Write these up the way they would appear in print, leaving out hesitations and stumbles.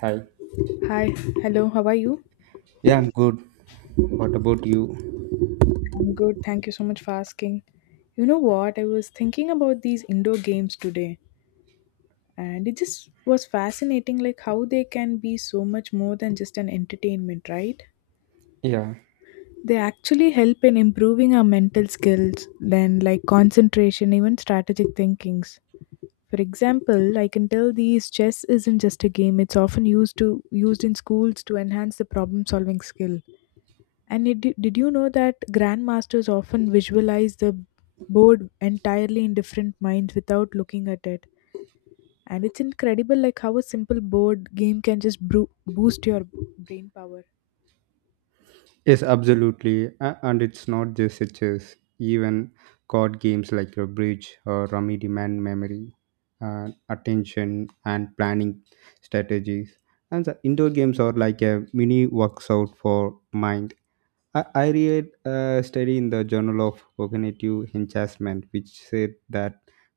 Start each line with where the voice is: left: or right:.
right: Hi.
left: Hi, hello, how are you?
right: Yeah, I'm good. What about you?
left: I'm good, thank you so much for asking. You know what? I was thinking about these indoor games today, and it just was fascinating like how they can be so much more than just an entertainment, right?
right: Yeah.
left: They actually help in improving our mental skills, then like concentration, even strategic thinkings. For example, I can tell these chess isn't just a game, it's often used to used in schools to enhance the problem solving skill. And it, did you know that grandmasters often visualize the board entirely in different minds without looking at it? And it's incredible, like how a simple board game can just boost your brain power.
right: Yes, absolutely. And it's not just a chess, even card games like your bridge or rummy demand memory, attention, and planning strategies. And the indoor games are like a mini workout for mind. I read a study in the Journal of Cognitive Enhancement, which said that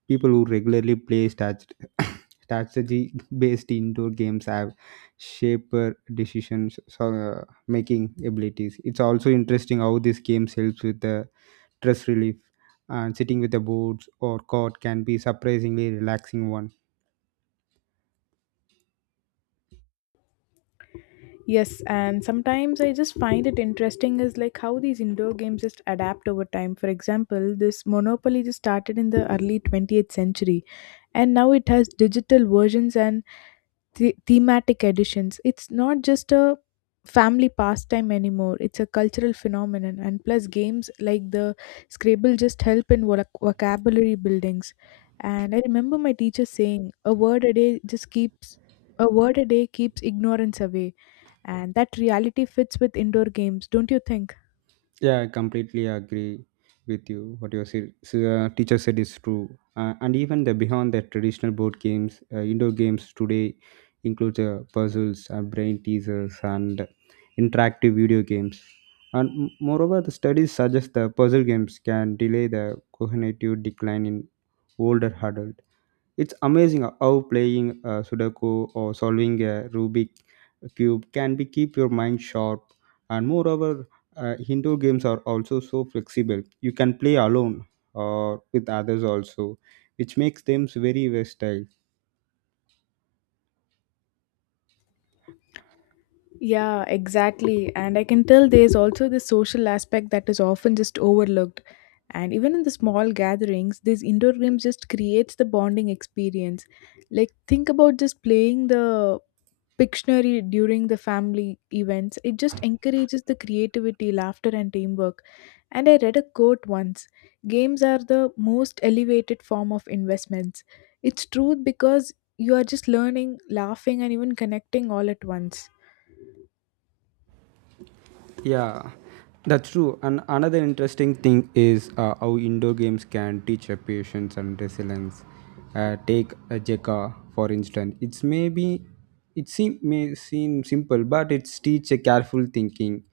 right: people who regularly play strategy based indoor games have shaper decisions so, making abilities. It's also interesting how these games helps with the stress relief and sitting with the boards or court can be surprisingly relaxing one.
left: Yes, and sometimes I just find it interesting is like how these indoor games just adapt over time. For example, this Monopoly just started in the early 20th century, and now it has digital versions and thematic editions. It's not just a family pastime anymore, it's a cultural phenomenon. And plus, games like the Scrabble just help in vocabulary buildings. And I remember my teacher saying, a word a day just keeps. A word a day keeps ignorance away, and that reality fits with indoor games, don't you think?
right: Yeah, I completely agree with you. What your teacher said is true. And even the beyond the traditional board games, indoor games today include puzzles, brain teasers, and interactive video games. And moreover, the studies suggest the puzzle games can delay the cognitive decline in older adults. It's amazing how playing Sudoku or solving a Rubik cube can be keep your mind sharp. And moreover, indoor games are also so flexible. You can play alone or with others also, which makes them very versatile.
left: Yeah, exactly. And I can tell there's also the social aspect that is often just overlooked. And even in the small gatherings, these indoor games just creates the bonding experience. Like think about just playing the Pictionary during the family events. It just encourages the creativity, laughter, and teamwork. And I read a quote once, games are the most elevated form of investments. It's true because you are just learning, laughing, and even connecting all at once.
right: Yeah, that's true. And another interesting thing is how indoor games can teach patience and resilience. Take a Jekka for instance. It's maybe it seem may seem simple, but it's teach a careful thinking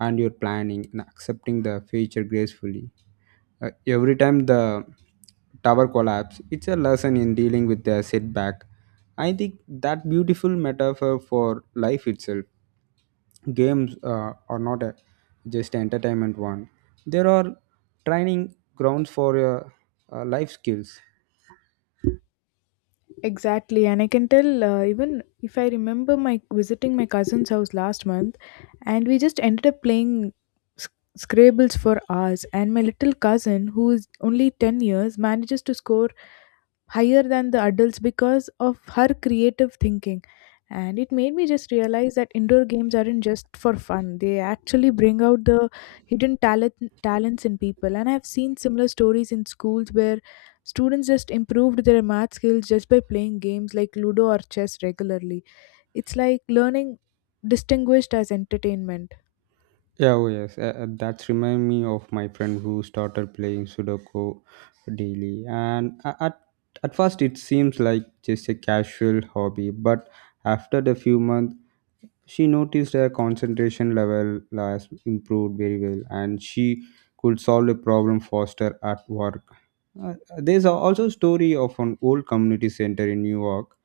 right: and your planning and accepting the future gracefully. Every time the tower collapse, it's a lesson in dealing with the setback. I think that beautiful metaphor for life itself games are not a, just entertainment one there are training grounds for life skills.
left: Exactly, and I can tell even if I remember my visiting my cousin's house last month, and we just ended up playing sc- Scrabbles for hours. And my little cousin, who is only 10 years, manages to score higher than the adults because of her creative thinking. And it made me just realize that indoor games aren't just for fun. They actually bring out the hidden talent talents in people. And I've seen similar stories in schools where students just improved their math skills just by playing games like Ludo or chess regularly. It's like learning distinguished as entertainment.
right: Yeah, oh yes, that's remind me of my friend who started playing Sudoku daily, and at first it seems like just a casual hobby, but after the few months, she noticed her concentration level has improved very well, and she could solve a problem faster at work. Uh, there's also a story of an old community center in New York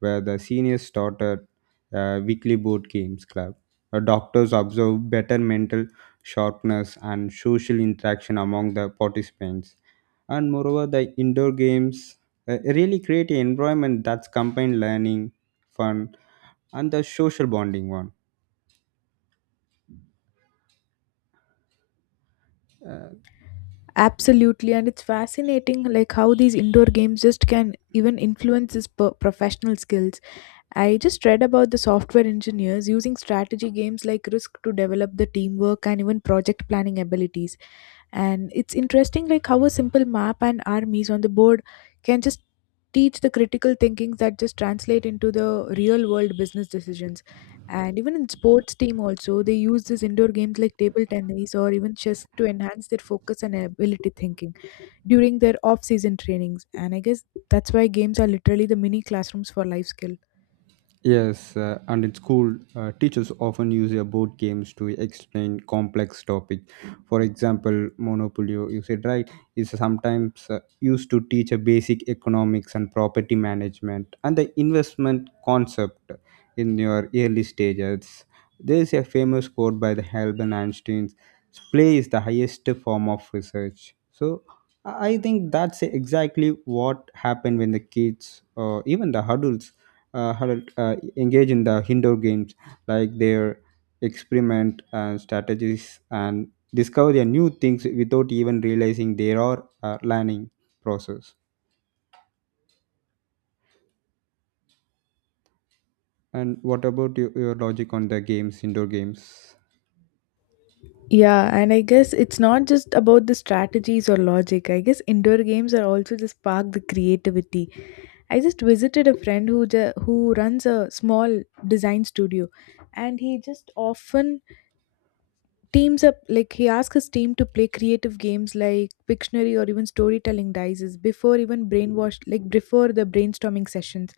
right: where the seniors started a weekly board games club, doctors observed better mental sharpness and social interaction among the participants. And moreover, the indoor games really create an environment that's combined learning, fun, and the social bonding one. Uh,
left: Absolutely, and it's fascinating like how these indoor games just can even influence his professional skills. I just read about the software engineers using strategy games like Risk to develop the teamwork and even project planning abilities. And it's interesting like how a simple map and armies on the board can just teach the critical thinking that just translate into the real world business decisions, and even in sports team also they use these indoor games like table tennis or even chess to enhance their focus and ability thinking during their off season trainings. And I guess that's why games are literally the mini classrooms for life skill.
right: Yes, and in school, teachers often use their board games to explain complex topic. For example, Monopoly, you said right, is sometimes used to teach a basic economics and property management and the investment concept in your early stages. There is a famous quote by the Albert Einstein: "Play is the highest form of research." So. I think that's exactly what happened when the kids, or even the adults, had engage in the indoor games like their experiment and strategies and discover their new things without even realizing they are learning process. And what about your logic on the games indoor games?
left: Yeah, and I guess it's not just about the strategies or logic. I guess indoor games are also just spark the creativity. I just visited a friend who who runs a small design studio, and he just often teams up, like he asked his team to play creative games like Pictionary or even storytelling dices before even brainwashed, like before the brainstorming sessions.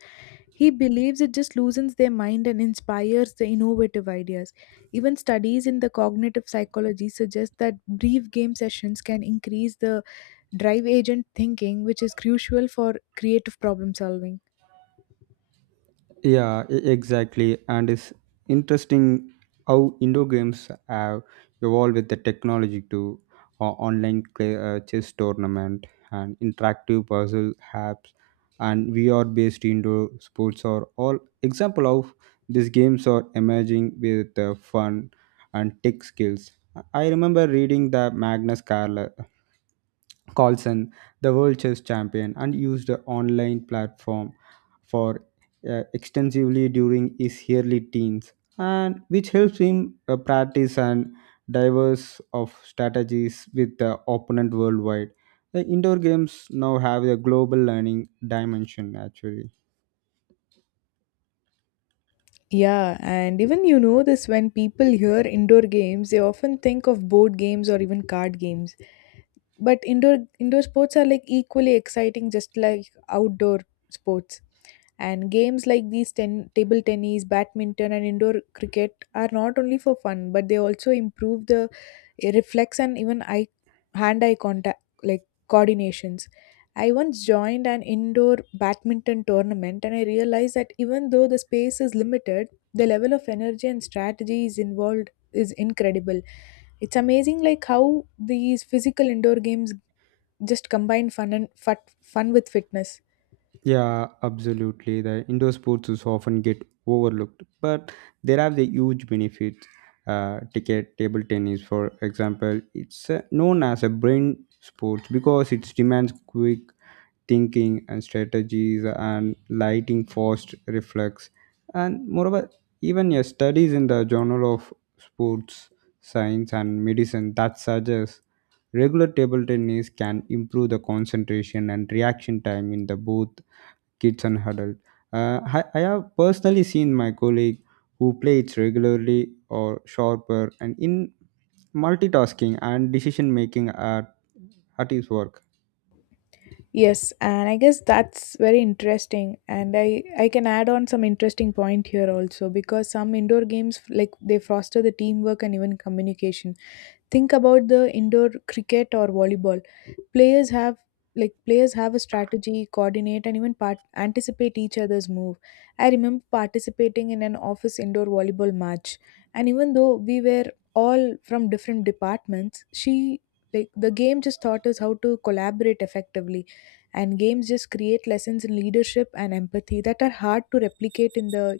left: He believes it just loosens their mind and inspires the innovative ideas. Even studies in the cognitive psychology suggest that brief game sessions can increase the drive agent thinking, which is crucial for creative problem solving.
right: Yeah, exactly. And it's interesting how indoor games have evolved with the technology to online chess tournament and interactive puzzle apps and VR-based indoor sports are all example of these games are emerging with fun and tech skills. I remember reading the Magnus Carlsen Carlson, the world chess champion, and used the online platform for extensively during his early teens, and which helps him practice and diverse of strategies with the opponent worldwide. The indoor games now have a global learning dimension actually.
left: Yeah, and even you know this, when people hear indoor games, they often think of board games or even card games, but indoor sports are like equally exciting just like outdoor sports. And games like these table tennis, badminton and indoor cricket are not only for fun but they also improve the reflex and even eye hand eye contact like coordinations. I once joined an indoor badminton tournament and I realized that even though the space is limited, the level of energy and strategy is involved is incredible. It's amazing like how these physical indoor games just combine fun with fitness.
right: Yeah, absolutely. The indoor sports is often get overlooked, but there are the huge benefits. Ticket table tennis, for example, it's known as a brain sport because it demands quick thinking and strategies and lighting fast reflex. And moreover, even your studies in the Journal of Sports Science and Medicine that suggests regular table tennis can improve the concentration and reaction time in the both kids and adults. I have personally seen my colleague who plays regularly or sharper and in multitasking and decision making at his work.
left: Yes, and I guess that's very interesting, and I can add on some interesting point here also because some indoor games, like they foster the teamwork and even communication. Think about the indoor cricket or volleyball. Players have Like players have a strategy, coordinate and even anticipate each other's move. I remember participating in an office indoor volleyball match, and even though we were all from different departments, she like the game just taught us how to collaborate effectively. And games just create lessons in leadership and empathy that are hard to replicate in the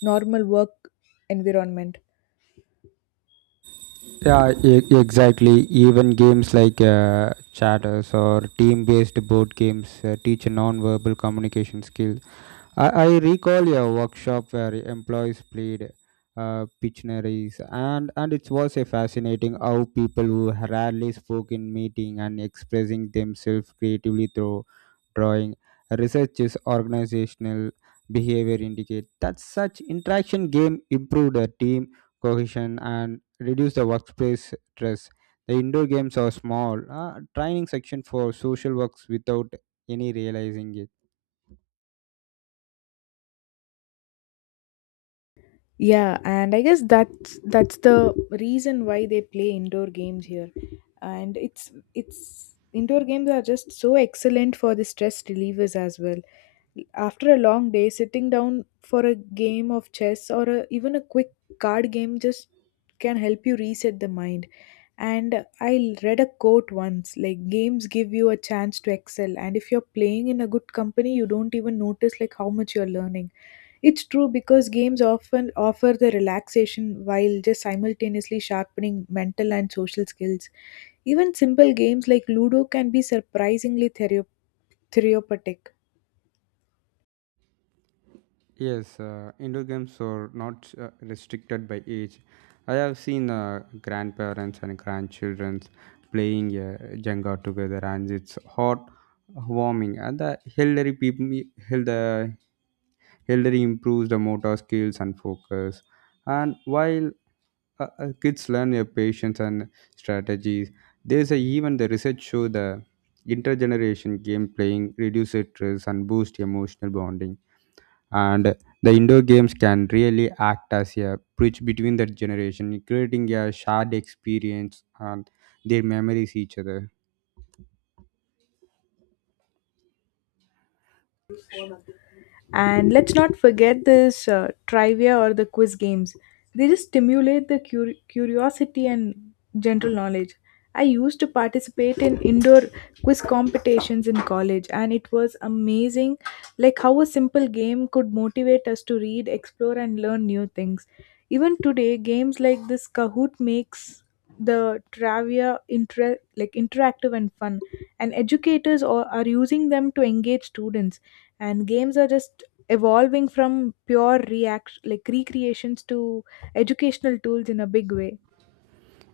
left: normal work environment.
right: Yeah, exactly. Even games like chatters or team based board games teach non verbal communication skills. I recall a workshop where employees played Pictionaries, and it was a fascinating how people who rarely spoke in meeting and expressing themselves creatively through drawing. Research is organizational behavior indicate that such interaction game improve the team cohesion and reduce the workplace stress. The indoor games are small, training section for social works without any realizing it.
left: Yeah, and I guess that's the reason why they play indoor games here. And it's indoor games are just so excellent for the stress relievers as well. After a long day, sitting down for a game of chess or a, even a quick card game just can help you reset the mind. And I read a quote once, like games give you a chance to excel, and if you're playing in a good company you don't even notice like how much you're learning. It's true because games often offer the relaxation while just simultaneously sharpening mental and social skills. Even simple games like Ludo can be surprisingly therapeutic.
right: Yes, indoor games are not restricted by age. I have seen grandparents and grandchildren playing Jenga together, and it's hot, warming. And the elderly people, the elderly improves the motor skills and focus. And while kids learn their patience and strategies, there's a, even the research show the intergeneration game playing reduces stress and boost emotional bonding and the indoor games can really act as a bridge between the generation creating a shared experience and their memories each other.
left: And let's not forget this trivia or the quiz games. They just stimulate the curiosity and general knowledge. I used to participate in indoor quiz competitions in college, and it was amazing like how a simple game could motivate us to read, explore, and learn new things. Even today, games like this Kahoot makes the travia like interactive and fun, and educators are using them to engage students. And games are just evolving from pure react like recreations to educational tools in a big way.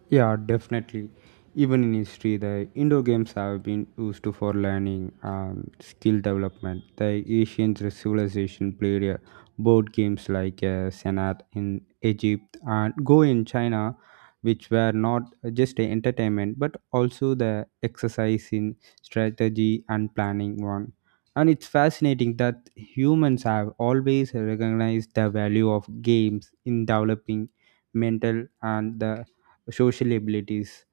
right: Yeah, definitely. Even in history, the indoor games have been used to for learning and skill development. The ancient civilization played board games like Senat in Egypt and Go in China, which were not just a entertainment but also the exercise in strategy and planning one. And it's fascinating that humans have always recognized the value of games in developing mental and the social abilities.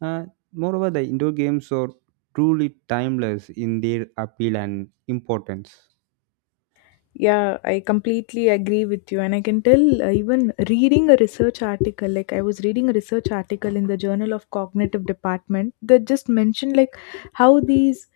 right: Uh, Moreover, the indoor games are truly timeless in their appeal and importance.
left: Yeah, I completely agree with you, and I can tell even reading a research article, like I was reading a research article in the Journal of Cognitive Department that just mentioned like how these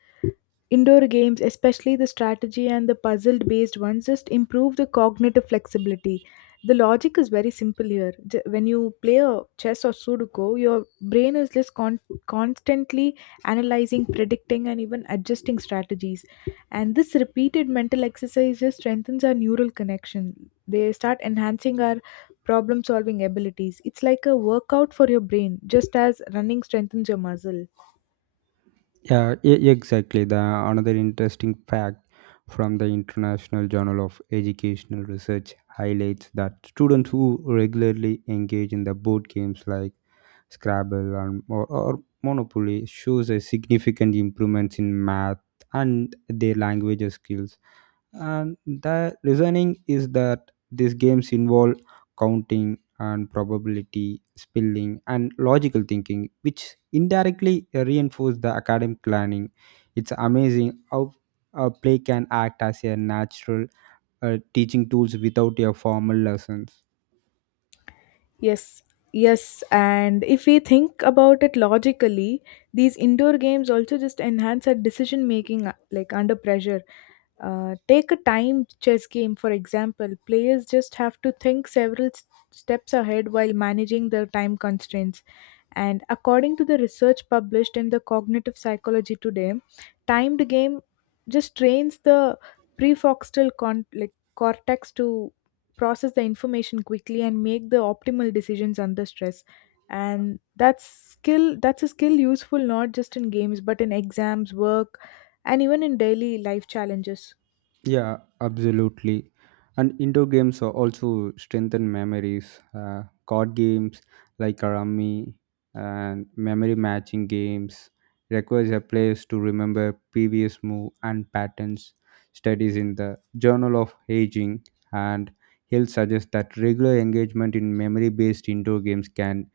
left: indoor games, especially the strategy and the puzzle based ones, just improve the cognitive flexibility. The logic is very simple here. When you play a chess or Sudoku, your brain is just constantly analyzing, predicting, and even adjusting strategies. And this repeated mental exercise just strengthens our neural connection. They start enhancing our problem solving abilities. It's like a workout for your brain, just as running strengthens your muscle.
right: Yeah, exactly. The another interesting fact from the International Journal of Educational Research highlights that students who regularly engage in the board games like Scrabble or Monopoly shows a significant improvements in math and their language skills, and the reasoning is that these games involve counting and probability spelling and logical thinking which indirectly reinforce the academic learning. It's amazing how a play can act as a natural teaching tools without your formal lessons.
left: Yes, yes, and if we think about it logically, these indoor games also just enhance our decision making, like under pressure. Take a timed chess game, for example. Players just have to think several steps ahead while managing their time constraints. And according to the research published in the Cognitive Psychology Today, timed game just trains the prefrontal like cortex to process the information quickly and make the optimal decisions under stress. And that's skill that's a skill useful not just in games but in exams work and even in daily life challenges.
right: Yeah, absolutely. And indoor games are also strengthen memories. Card games like Karami and memory matching games requires a players to remember previous move and patterns. Studies in the Journal of Aging and Hill suggest that regular engagement in memory-based indoor games can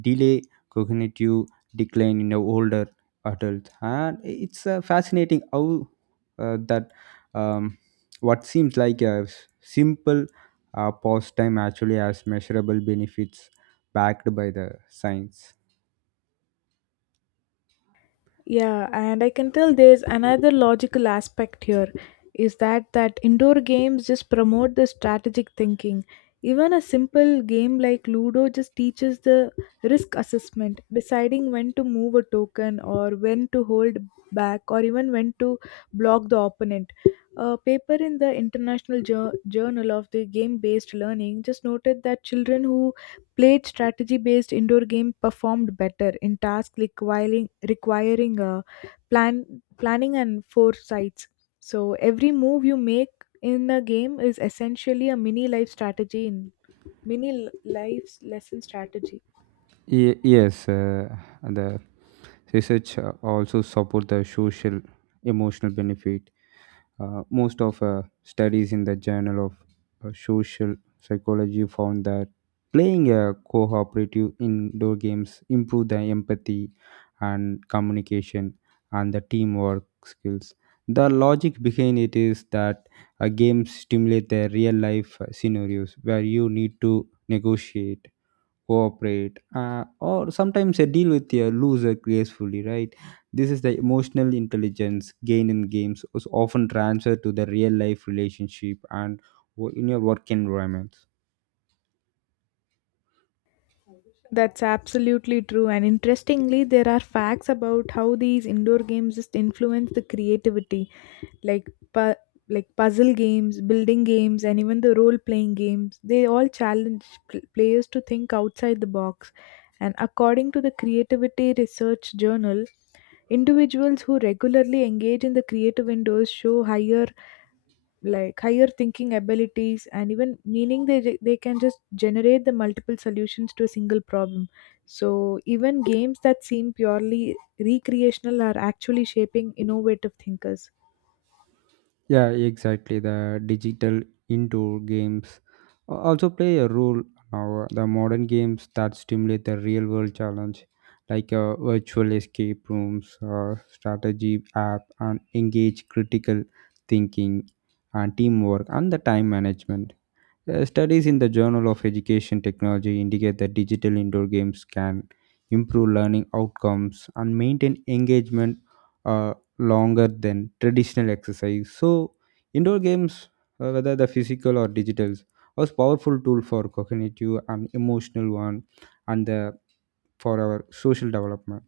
right: delay cognitive decline in the older adults. And it's fascinating how that um, what seems like a simple pastime actually has measurable benefits backed by the science.
left: Yeah, and I can tell there's another logical aspect here is that indoor games just promote the strategic thinking. Even a simple game like Ludo just teaches the risk assessment, deciding when to move a token or when to hold back or even when to block the opponent. A paper in the International Journal of the Game Based Learning just noted that children who played strategy-based indoor games performed better in tasks requiring plan planning and foresights. So every move you make in a game is essentially a mini life strategy in mini life lesson strategy.
right: Yes, the research also support the social emotional benefit. Most of studies in the Journal of Social Psychology found that playing a cooperative indoor games improve the empathy and communication and the teamwork skills. The logic behind it is that games stimulate the real life scenarios where you need to negotiate cooperate or sometimes deal with your loser gracefully, right? This is the emotional intelligence gained in games is often transferred to the real life relationship and in your work environment.
left: That's absolutely true. And interestingly, there are facts about how these indoor games just influence the creativity, like like puzzle games, building games, and even the role playing games. They all challenge players to think outside the box. And according to the Creativity Research Journal, individuals who regularly engage in the creative indoors show higher like higher thinking abilities, and even meaning they can just generate the multiple solutions to a single problem. So even games that seem purely recreational are actually shaping innovative thinkers.
right: Yeah, exactly. The digital indoor games also play a role now. The modern games that stimulate the real world challenge, like virtual escape rooms, strategy app, and engage critical thinking and teamwork and the time management. Studies in the Journal of Education Technology indicate that digital indoor games can improve learning outcomes and maintain engagement longer than traditional exercise. So, indoor games, whether the physical or digital, was powerful tool for cognitive and emotional one, and the, for our social development.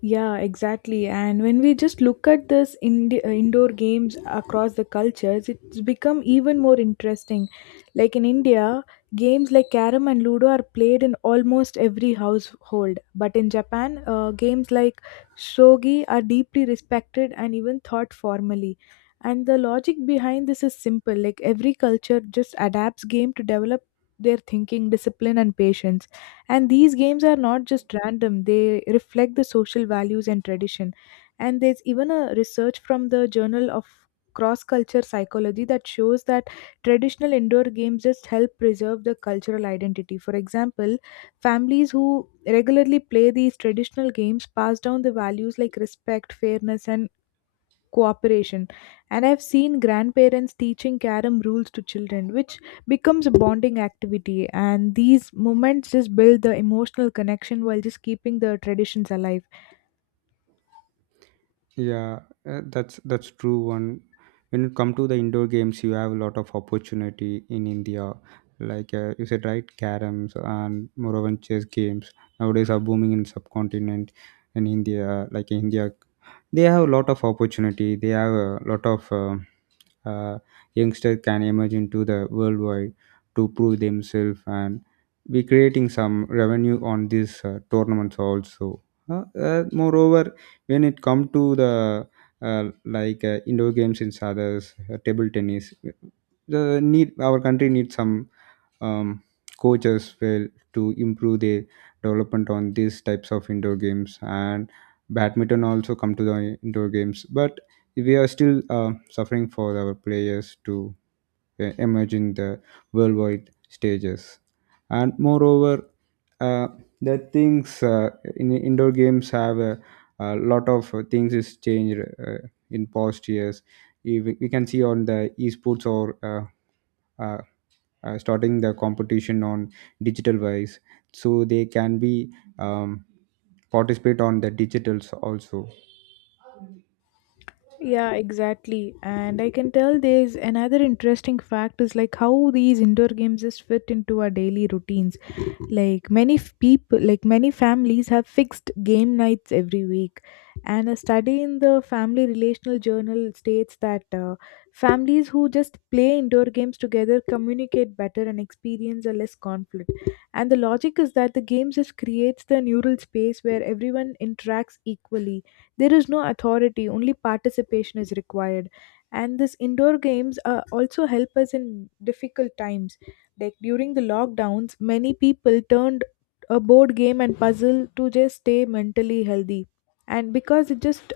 left: Yeah, exactly. And when we just look at this in indoor games across the cultures, it's become even more interesting. Like in India, games like Karam and Ludo are played in almost every household. But in Japan, games like Shogi are deeply respected and even thought formally. And the logic behind this is simple. Like every culture just adapts game to develop their thinking, discipline, and patience, and these games are not just random, they reflect the social values and tradition. And there's even a research from the Journal of Cross Culture Psychology that shows that traditional indoor games just help preserve the cultural identity. For example, families who regularly play these traditional games pass down the values like respect, fairness, and cooperation. And I've seen grandparents teaching carom rules to children, which becomes a bonding activity, and these moments just build the emotional connection while just keeping the traditions alive.
right: Yeah, that's true. One when it come to the indoor games, you have a lot of opportunity in India. Like you said, right, caroms and moreover chess games nowadays are booming in subcontinent in India. Like India, they have a lot of opportunity. They have a lot of uh, youngster can emerge into the worldwide to prove themselves and we creating some revenue on these tournaments also. Moreover, when it come to the indoor games in others, table tennis, the need our country needs some um, coach as well to improve their development on these types of indoor games, and badminton also come to the indoor games but we are still suffering for our players to emerge in the worldwide stages. And moreover, uh, the things in indoor games have a lot of things is changed in past years. If we can see on the esports or starting the competition on digital wise so they can be um, participate on the digitals also,
left: Yeah, exactly. And I can tell there's another interesting fact is like how these indoor games just fit into our daily routines. Like many people, like many families have fixed game nights every week. And a study in the Family Relational Journal states that families who just play indoor games together communicate better and experience a less conflict. And the logic is that the games just creates the neural space where everyone interacts equally. There is no authority, only participation is required. And this indoor games also help us in difficult times. Like during the lockdowns, many people turned a board game and puzzle to just stay mentally healthy. And because it just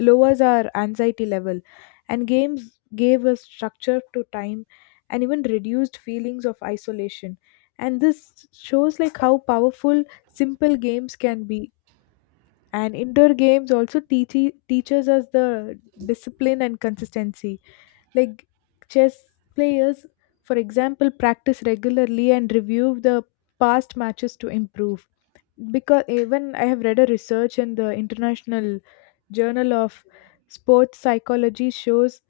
left: lowers our anxiety level. And games gave us structure to time and even reduced feelings of isolation. And this shows like how powerful simple games can be. And indoor games also teaches us the discipline and consistency. Like chess players, for example, practice regularly and review the past matches to improve. Because even I have read a research in the International Journal of Sports Psychology shows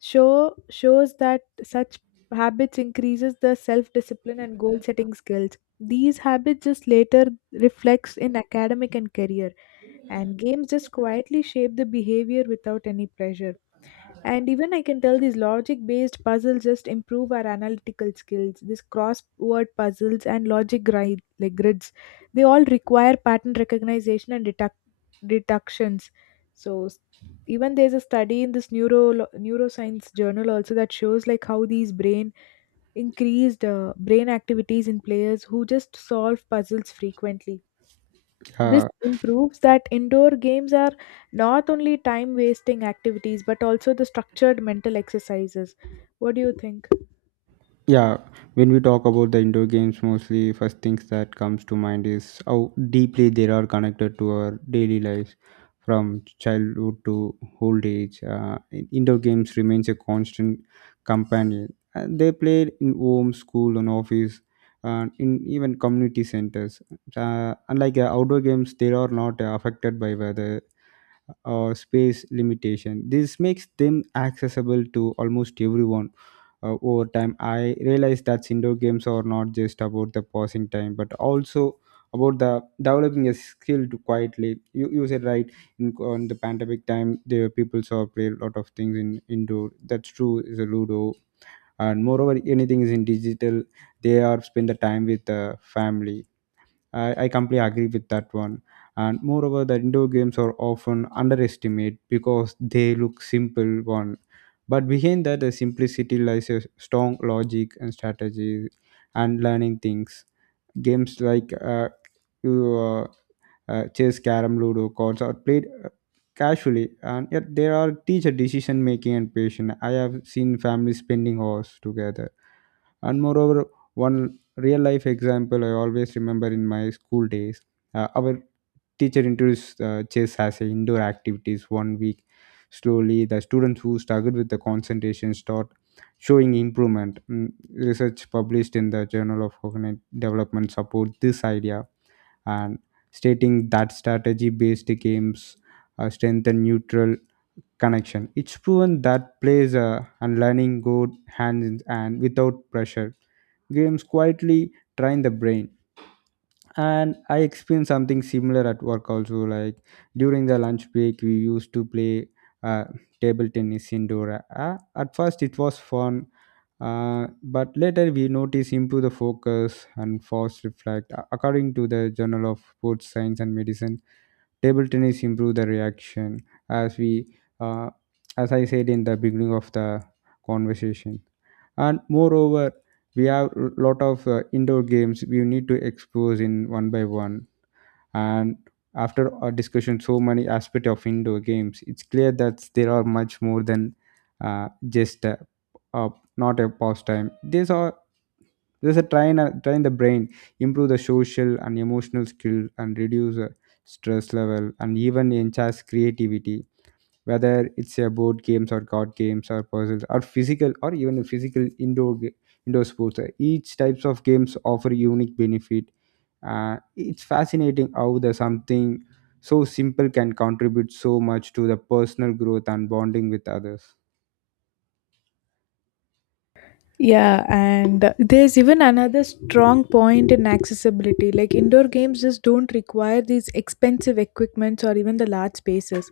left: show shows that such habits increases the self discipline and goal setting skills. These habits just later reflects in academic and career, and games just quietly shape the behavior without any pressure. And even I can tell these logic based puzzles just improve our analytical skills. These crossword puzzles and like grids, they all require pattern recognition and deductions. So even there's a study in this neuroscience journal also that shows like how these brain increased brain activities in players who just solve puzzles frequently. This
right: uh,
left: improves that indoor games are not only time wasting activities but also the structured mental exercises. What do you think?
right: yeah, when we talk about the indoor games, mostly first things that comes to mind is how deeply they are connected to our daily lives from childhood to old age. Indoor games remains a constant companion, and they played in home, school and office, and in even community centers. Unlike outdoor games, they are not affected by weather or space limitation. This makes them accessible to almost everyone. Over time, I realized that indoor games are not just about the passing time, but also about the developing a skill to quietly. You said right in on the pandemic time, the people saw play a lot of things in indoor. That's true. Is a ludo and moreover anything is in digital. They are spend the time with the family. I completely agree with that one. And moreover, the indoor games are often underestimated because they look simple one. But behind that, the simplicity lies a strong logic and strategy and learning things. Games like you, uh, chess, carom, ludo, cards are played casually, and yet they are teach a decision making and patience. I have seen families spending hours together. And moreover, one real life example I always remember in my school days, our teacher introduced chess as an indoor activities one week. Slowly, the students who struggled with the concentration start showing improvement. Mm, research published in the Journal of Cognitive Development support this idea and stating that strategy based games strengthen neutral connection. It's proven that plays and learning go hand in hand without pressure. Games quietly train the brain. And I experienced something similar at work also. Like during the lunch break, we used to play uh, table tennis indoor. At first, it was fun, but later we notice improve the focus and fast reflect. According to the Journal of Sports Science and Medicine, table tennis improve the reaction as uh, as I said in the beginning of the conversation. And moreover, we have a lot of indoor games we need to expose in one by one. And after our discussion so many aspect of indoor games, it's clear that there are much more than just uh, not a pastime. These are, there's a train train the brain, improve the social and emotional skill and reduce stress level and even enhance creativity, whether it's a board games or card games or puzzles or physical or even a indoor sports. Each types of games offer unique benefit. It's fascinating how the something so simple can contribute so much to the personal growth and bonding with others.
left: Yeah, and there's even another strong point in accessibility. Like indoor games just don't require these expensive equipments or even the large spaces.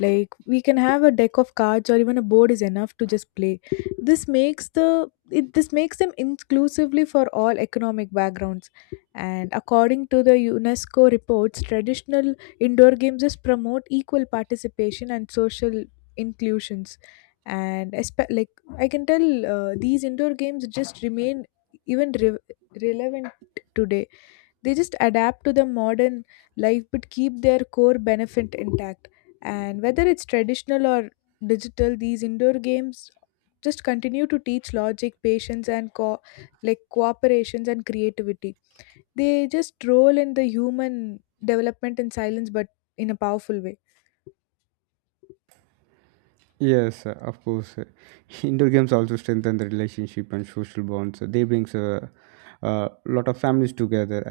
left: Like we can have a deck of cards or even a board is enough to just play. This makes the it this makes them inclusively for all economic backgrounds. And according to the UNESCO reports, traditional indoor games just promote equal participation and social inclusions. And like I can tell these indoor games just remain even relevant today. They just adapt to the modern life but keep their core benefit intact. And whether it's traditional or digital, these indoor games just continue to teach logic, patience, and like cooperations and creativity. They just roll in the human development in silence, but in a powerful way.
right: Yes, of course, indoor games also strengthen the relationship and social bonds. They brings a lot of families together